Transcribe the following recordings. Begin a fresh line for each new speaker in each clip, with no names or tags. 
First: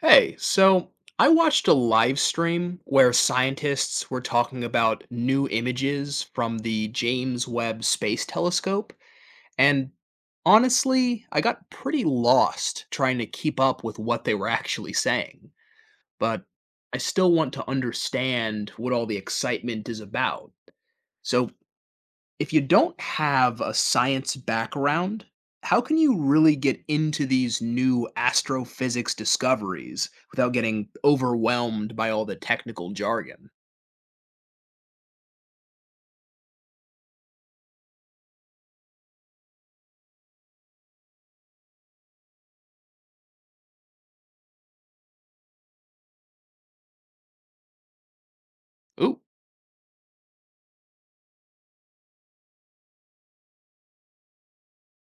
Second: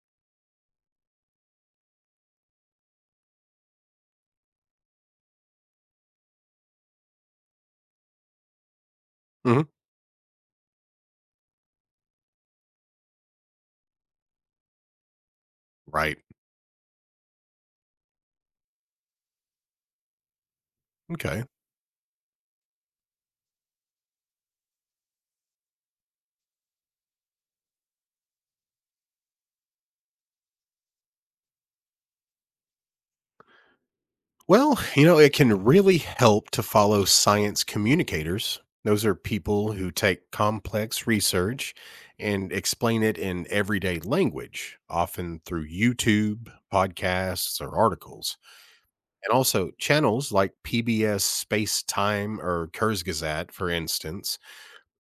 Hey, so I watched a live stream where scientists were talking about new images from the James Webb Space Telescope,
Mhm.
and honestly, I got pretty lost trying to keep up with what they were actually saying.
Right.
But I still want to understand what all the excitement is about.
Okay.
So, if you don't have a science background, how can you really get into these new astrophysics discoveries without getting overwhelmed by all the technical jargon?
It can really help to follow science communicators. Those are people who take complex research and explain it in everyday language, often through YouTube, podcasts, or articles.
Ooh,
And also channels like PBS Space Time or Kurzgesagt, for instance,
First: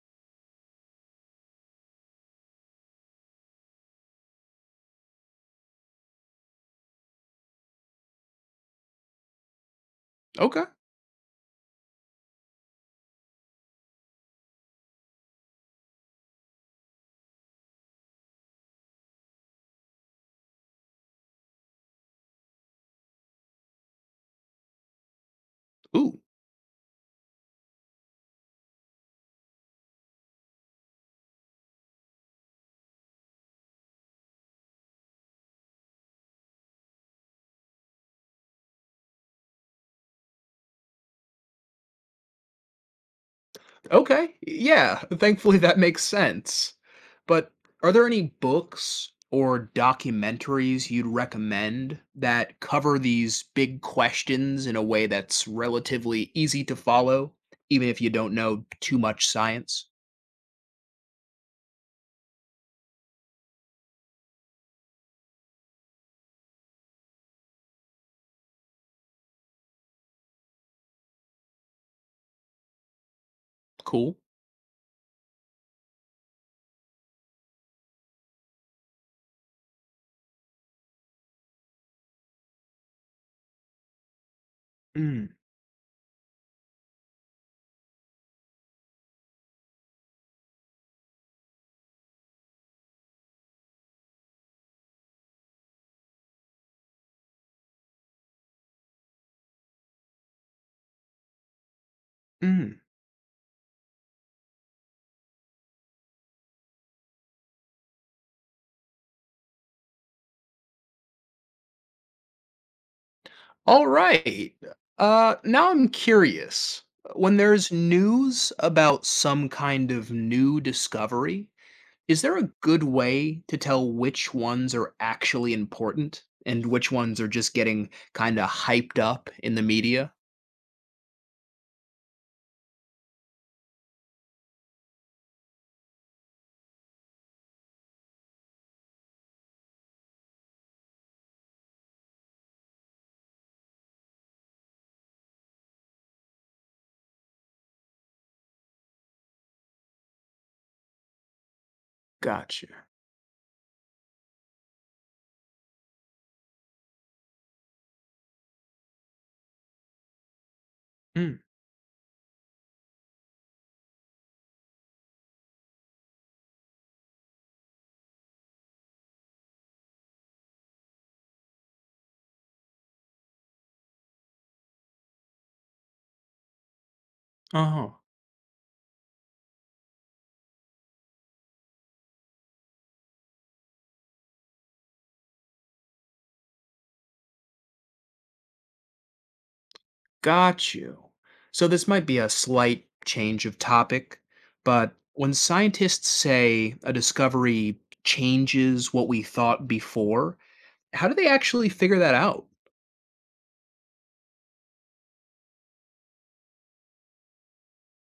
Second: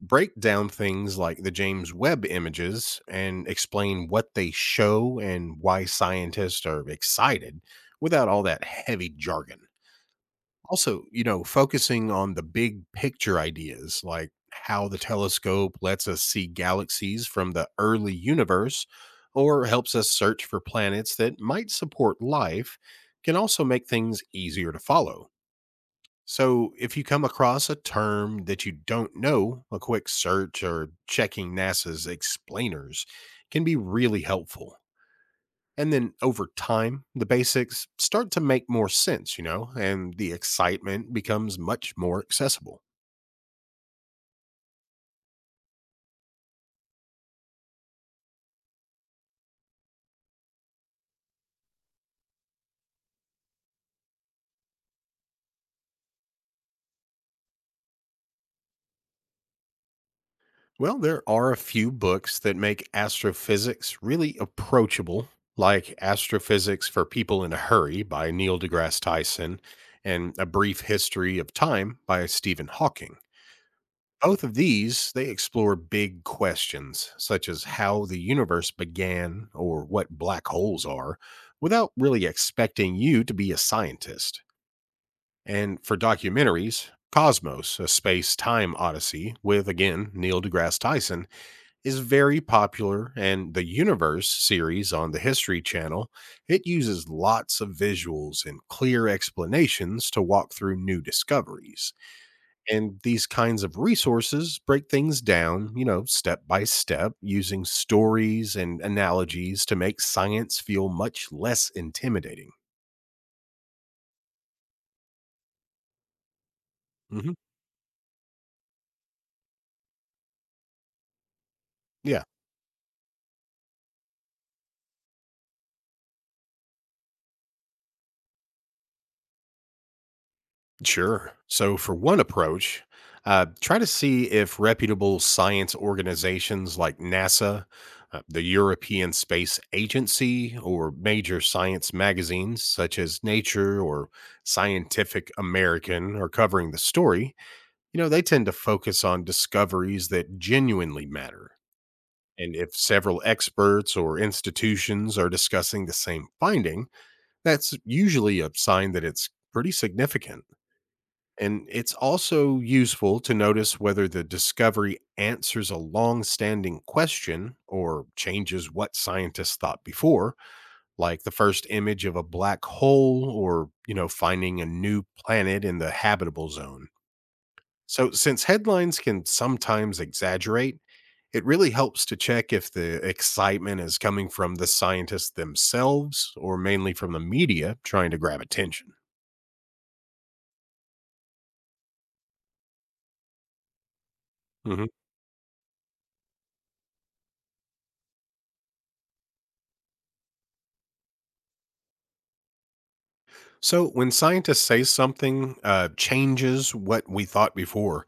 break down things like the James Webb images and explain what they show and why scientists are excited without all that heavy jargon.
okay.
Also, focusing on the big picture ideas like how the telescope lets us see galaxies from the early universe or helps us search for planets that might support life can also make things easier to follow.
Ooh,
So, if you come across a term that you don't know, a quick search or checking NASA's explainers can be really helpful. And then over time, the basics start to make more sense, and the excitement becomes much more accessible.
okay. Yeah, thankfully that makes sense. But are there any books or documentaries you'd recommend that cover these big questions in a way that's relatively easy to follow, even if you don't know too much science?
Well, there are a few books that make astrophysics really approachable, like Astrophysics for People in a Hurry by Neil deGrasse Tyson and A Brief History of Time by Stephen Hawking.
Cool.
Both of these, they explore big questions such as how the universe began or what black holes are without really expecting you to be a scientist.
Mm,
And for documentaries, Cosmos, a space time odyssey with again Neil deGrasse Tyson, is very popular, and the Universe series on the History Channel, it uses lots of visuals and clear explanations to walk through new discoveries.
mm.
And these kinds of resources break things down, step by step, using stories and analogies to make science feel much less intimidating.
All right. Now I'm curious.
Hmm.
When there's news about some kind of new discovery, is
Yeah,
there a good way to tell which ones are actually important and which ones are just getting kind of hyped up in the media?
sure. So, for one approach, try to see if reputable science organizations like NASA, the European Space Agency, or major science magazines such as Nature or Scientific American are covering the story. You know, they tend to focus on discoveries that genuinely matter. And if
Gotcha.
several experts or institutions are discussing the same finding, that's usually a sign that it's pretty significant.
Mm,
And it's also useful to notice whether the discovery answers a long standing question or changes what scientists thought before, like the first image of a black hole or, finding a new planet in the habitable zone.
oh,
So, since headlines can sometimes exaggerate, it really helps to check if the excitement is coming from the scientists themselves or mainly from the media trying to grab attention.
got you. So this might be a slight change of topic,
Mhm.
but when scientists say a discovery changes what we thought before, how do they actually figure that out?
So, when scientists say something changes what we thought before,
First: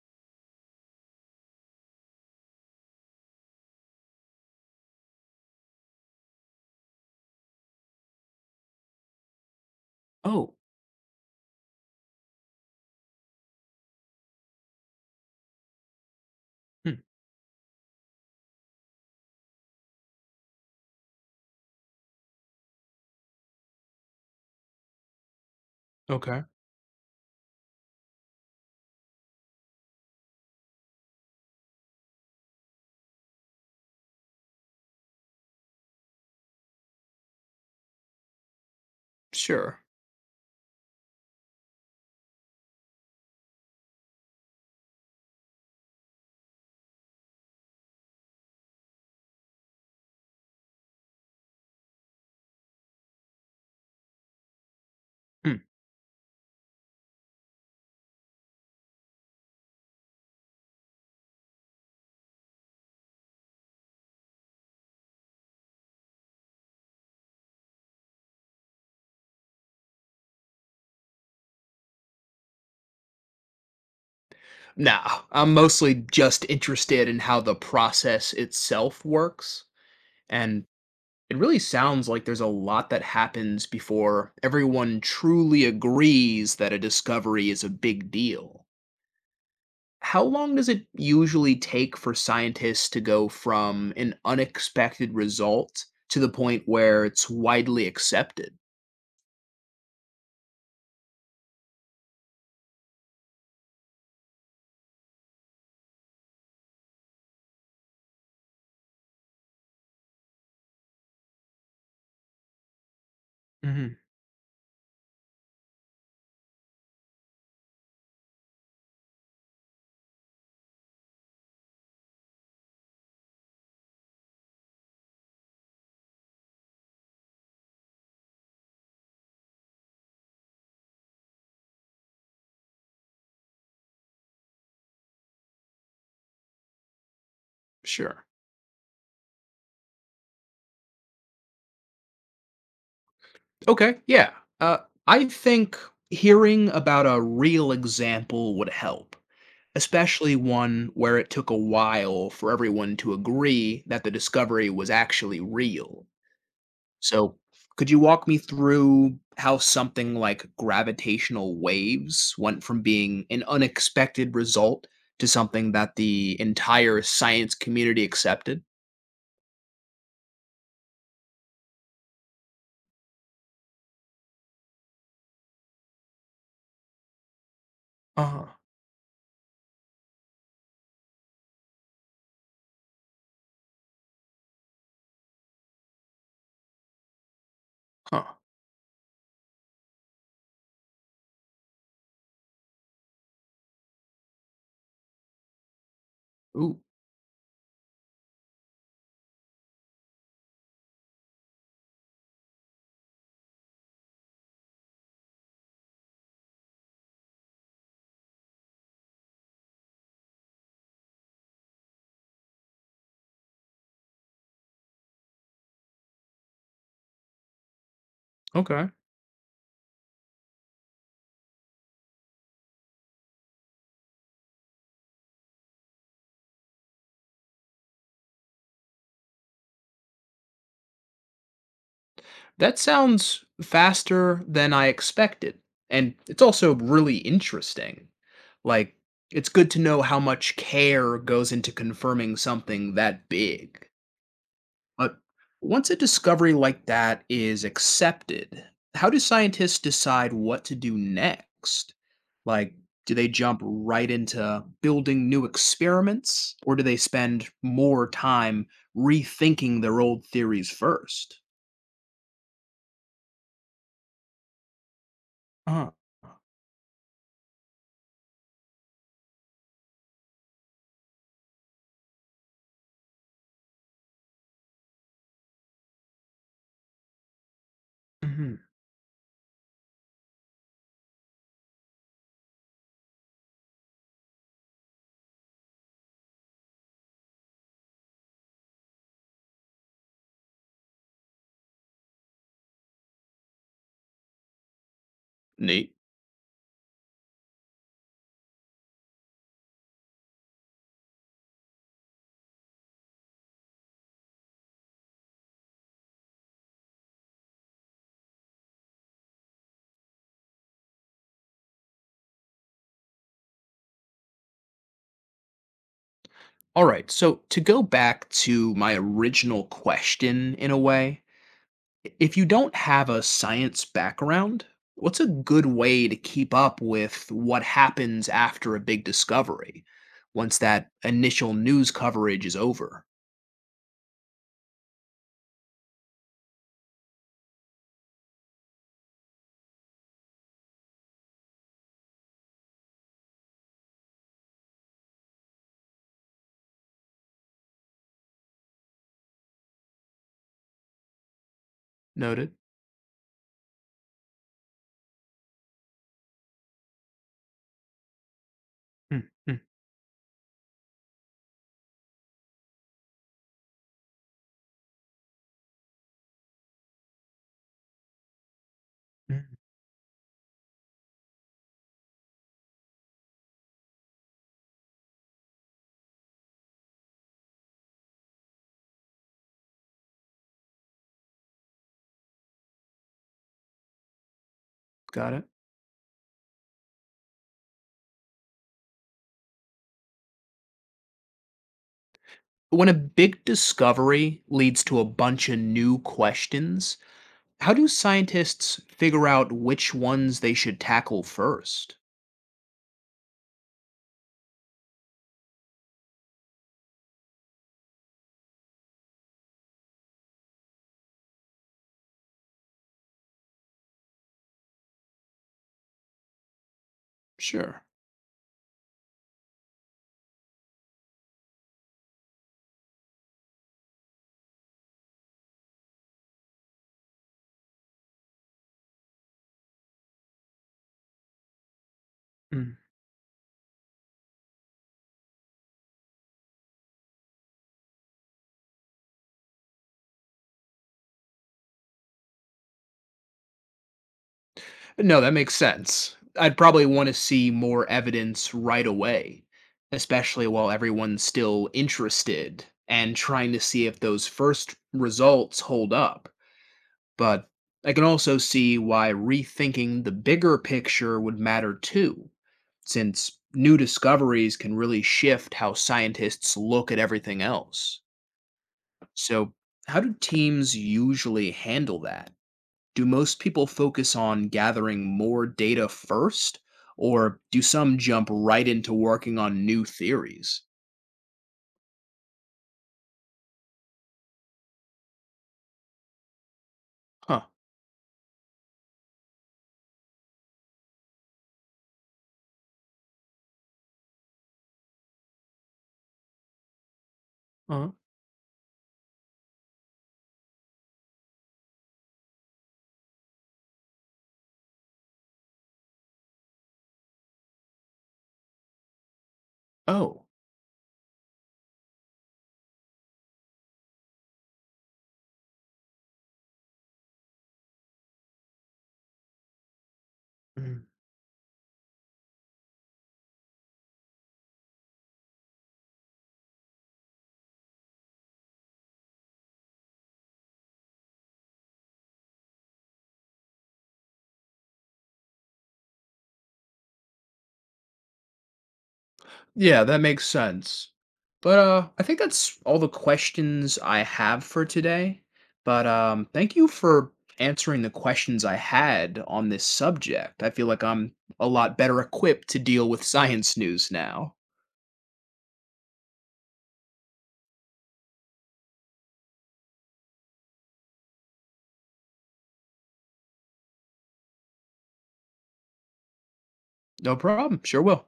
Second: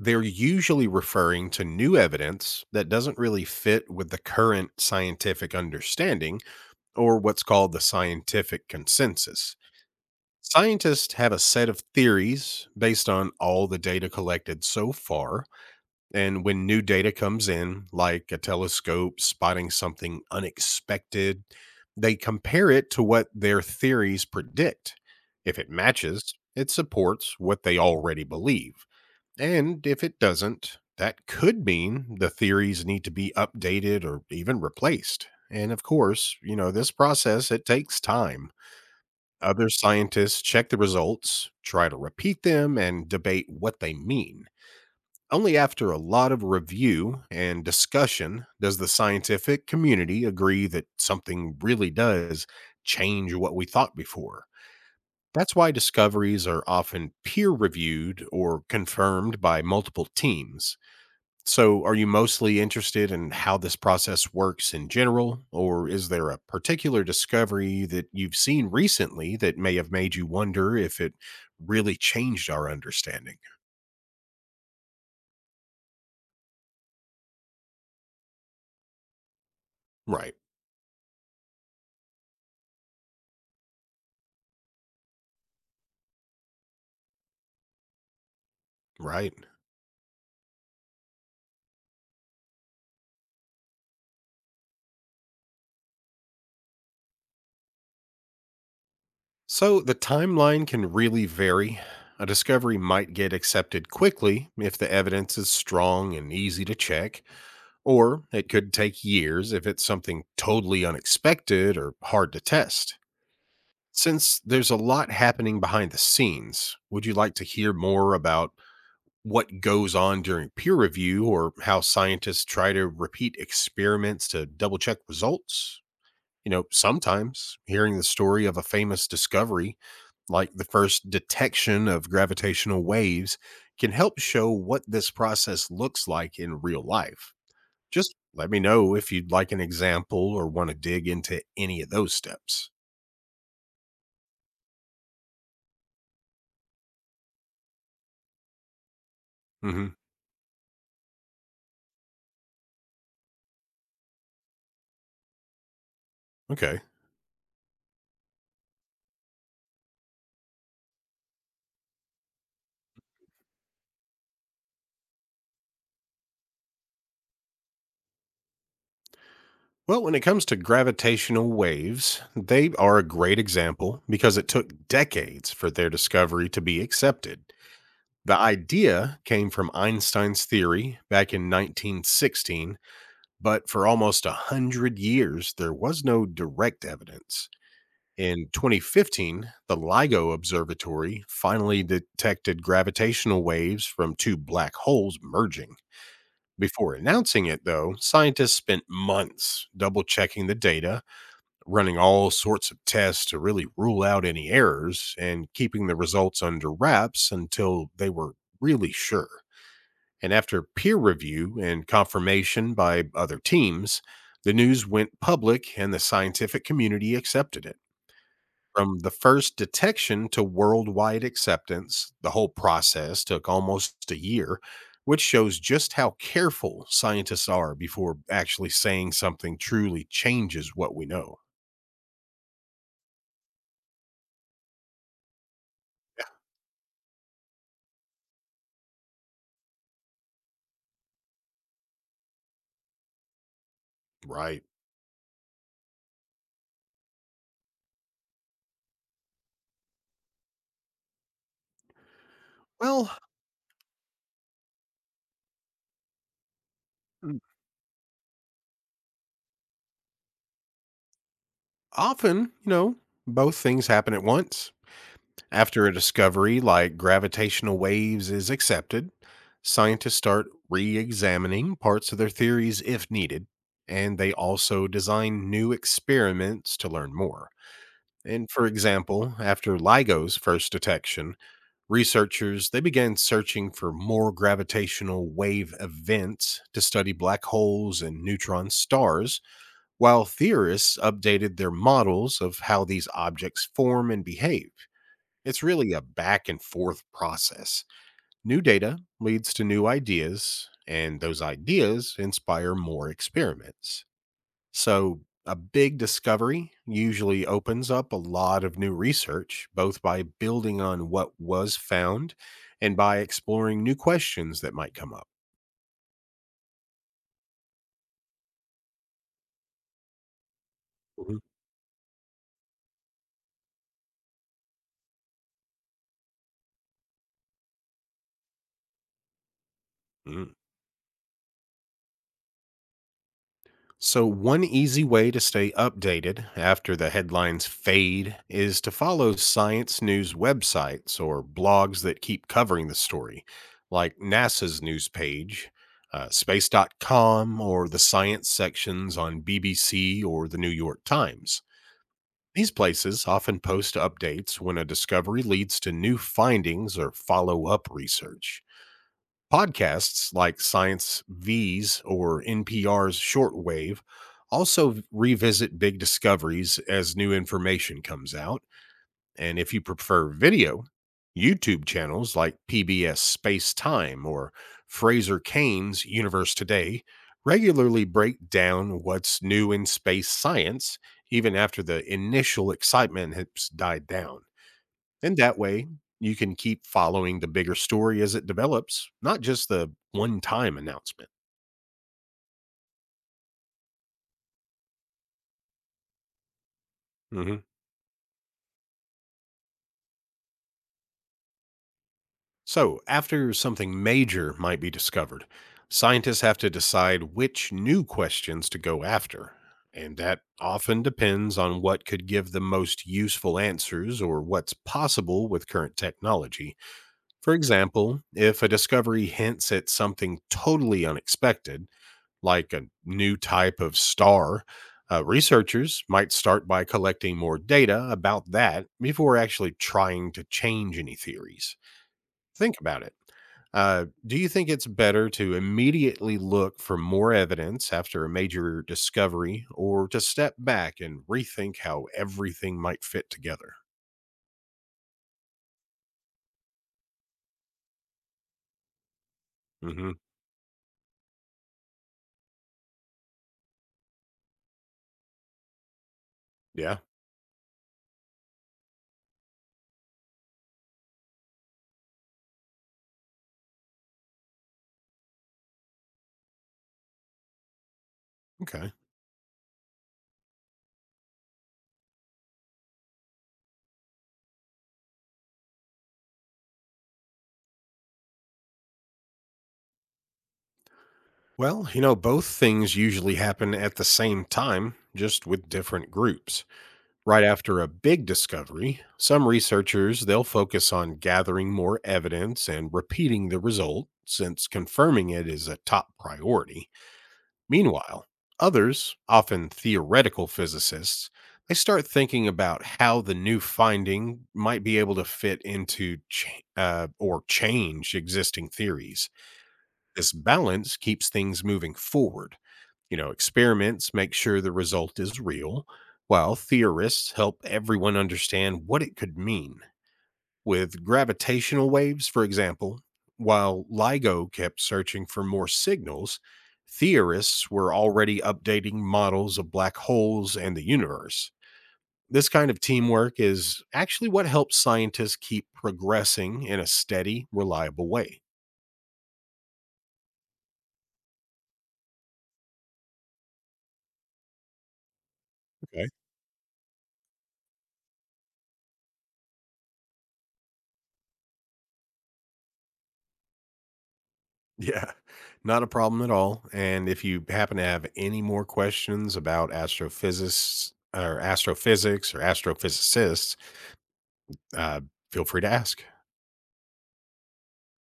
they're usually referring to new evidence that doesn't really fit with the current scientific understanding or what's called the scientific consensus.
Oh,
Scientists have a set of theories based on all the data collected so far. And when new
hmm,
data comes in, like a telescope spotting something unexpected, they compare it to what their theories predict. If it matches,
okay.
it supports what they already believe. And if it doesn't, that could mean the theories need to be updated or even replaced. And of course, this process, it takes time. Other
Sure.
scientists check the results, try to repeat them, and debate what they mean. Only after a lot of review and discussion does the scientific community agree that something really does change what we thought before. That's
Hmm.
why discoveries are often peer reviewed or confirmed by multiple teams. So, are you mostly interested in how this process works in general, or is there a particular discovery that you've seen recently that may have made you wonder if it really changed our understanding?
Nah, I'm mostly just interested in how the process itself works.
Right,
And it really sounds like there's a lot that happens before everyone truly agrees that a discovery is a big deal.
right.
How long does it usually take for scientists to go from an unexpected result to the point where it's widely accepted?
So, the timeline can really vary. A discovery might get accepted quickly if the evidence is strong and easy to check, or it could take years if it's something totally unexpected or hard to test.
Hmm.
Since there's a lot happening behind the scenes, would you like to hear more about what goes on during peer review or how scientists try to repeat experiments to double check results? Sometimes hearing the story of a famous discovery, like the first detection of gravitational waves, can help show what this process looks like in real life. Just
Sure.
let me know if you'd like an example or want to dig into any of those steps.
Okay, yeah. Uh, I think hearing about a real example would help,
Hmm.
especially one where it took a while for everyone to agree that the discovery was actually real.
Okay.
So, could you walk me through how something like gravitational waves went from being an unexpected result to something that the entire science community accepted?
Well, when it comes to gravitational waves, they are a great example because it took decades for their discovery to be accepted.
Uh
The
huh.
idea came from Einstein's theory back in 1916, but for almost a 100 years, there was no direct evidence.
Huh.
In 2015, the LIGO Observatory finally detected gravitational waves from two black holes merging.
Ooh.
Before announcing it, though, scientists spent months double checking the data, running all sorts of tests to really rule out any errors and keeping the results under wraps until they were really sure. And after peer review and confirmation by other teams, the news went public and the scientific community accepted it.
Okay.
From the first detection to worldwide acceptance, the whole process took almost a year, which shows just how careful scientists are before actually saying something truly changes what we know.
That sounds faster than I expected. And
Yeah,
it's also really interesting. Like, it's good to know how much care goes into confirming something that big.
right.
But once a discovery like that is accepted, how do scientists decide what to do next? Like, do
Well,
they jump right into building new experiments, or do they
mm,
spend more time rethinking their old theories first?
often, you know, both things happen at once. After
Uh,
a discovery like gravitational waves is accepted, scientists start re examining parts of their theories if needed, and they also design new experiments to learn more. And
mhm.
for example, after LIGO's first detection, researchers they began searching for more gravitational wave events to study black holes and neutron stars while theorists updated their models of how these objects form and behave. It's
Neat.
really a back and forth process. New data leads to new ideas, and those ideas inspire more experiments. So, a big discovery usually opens up a lot of new research, both by building on what was found and by exploring new questions that might come up.
All right. So to go back to my original question, in a way,
Mhm.
if you don't have a science background, what's a good way to keep up with what happens after a big discovery
Mhm.
once that initial news coverage is over?
So, one easy way to stay updated after the headlines fade is to follow science news websites or blogs that keep covering the story, like NASA's news page, space.com, or the science sections on BBC or the New York Times.
Noted.
These places often post updates when a discovery leads to new findings or follow up research.
Mm, mm,
Podcasts like Science V's or NPR's Shortwave also revisit big discoveries as new information comes out. And
mm.
if you prefer video, YouTube channels like PBS Space Time or Fraser Cain's Universe Today regularly break down what's new in space science, even after the initial excitement has died down.
Got
And
it.
that way, you can keep following the bigger story as it develops, not just the one time announcement.
When a big discovery leads to a bunch of new questions,
Hmm.
how do scientists figure out which ones they should tackle first?
So, after something major might be discovered, scientists have to decide which new questions to go after. And that often depends on what could give the most useful answers or what's possible with current technology. For
Sure.
example, if a discovery hints at something totally unexpected, like a new type of star, researchers might start by collecting more data about that before actually trying to change any theories. Think about it. Do you think it's better to immediately look for more evidence after a major discovery or to step back and rethink how everything might fit together?
No, that makes sense. I'd probably want to see more evidence right away,
Hmm.
especially while everyone's still interested and trying to see if those first results hold up.
Yeah.
But I can also see why rethinking the bigger picture would matter too, since new discoveries can really shift how scientists look at everything else.
Okay.
So, how do teams usually handle that? Do most people focus on gathering more data first, or do some jump right into working on new theories?
Both things usually happen at the same time, just with different groups. Right
Huh.
after a big discovery, some researchers they'll focus on gathering more evidence and repeating the result since confirming it is a top priority.
Uh-huh.
Meanwhile, others, often theoretical physicists, they start thinking about how the new finding might be able to fit into or change existing theories.
Oh.
This balance keeps things moving forward, experiments make sure the result is real, while theorists help everyone understand what it could mean.
Mhm.
With gravitational waves, for example, while LIGO kept searching for more signals, theorists were already updating models of black holes and the universe. This kind of teamwork is actually what helps scientists keep progressing in a steady, reliable way.
Yeah, that makes sense. But I think that's all the questions I have for today. But
Okay.
thank you for answering the questions I had on this subject. I feel like I'm a lot better equipped to deal with science news now.
Yeah, not a problem at all. And if you happen to have any more questions about astrophysics or astrophysics or astrophysicists, uh, feel free to ask.
No problem. Sure will.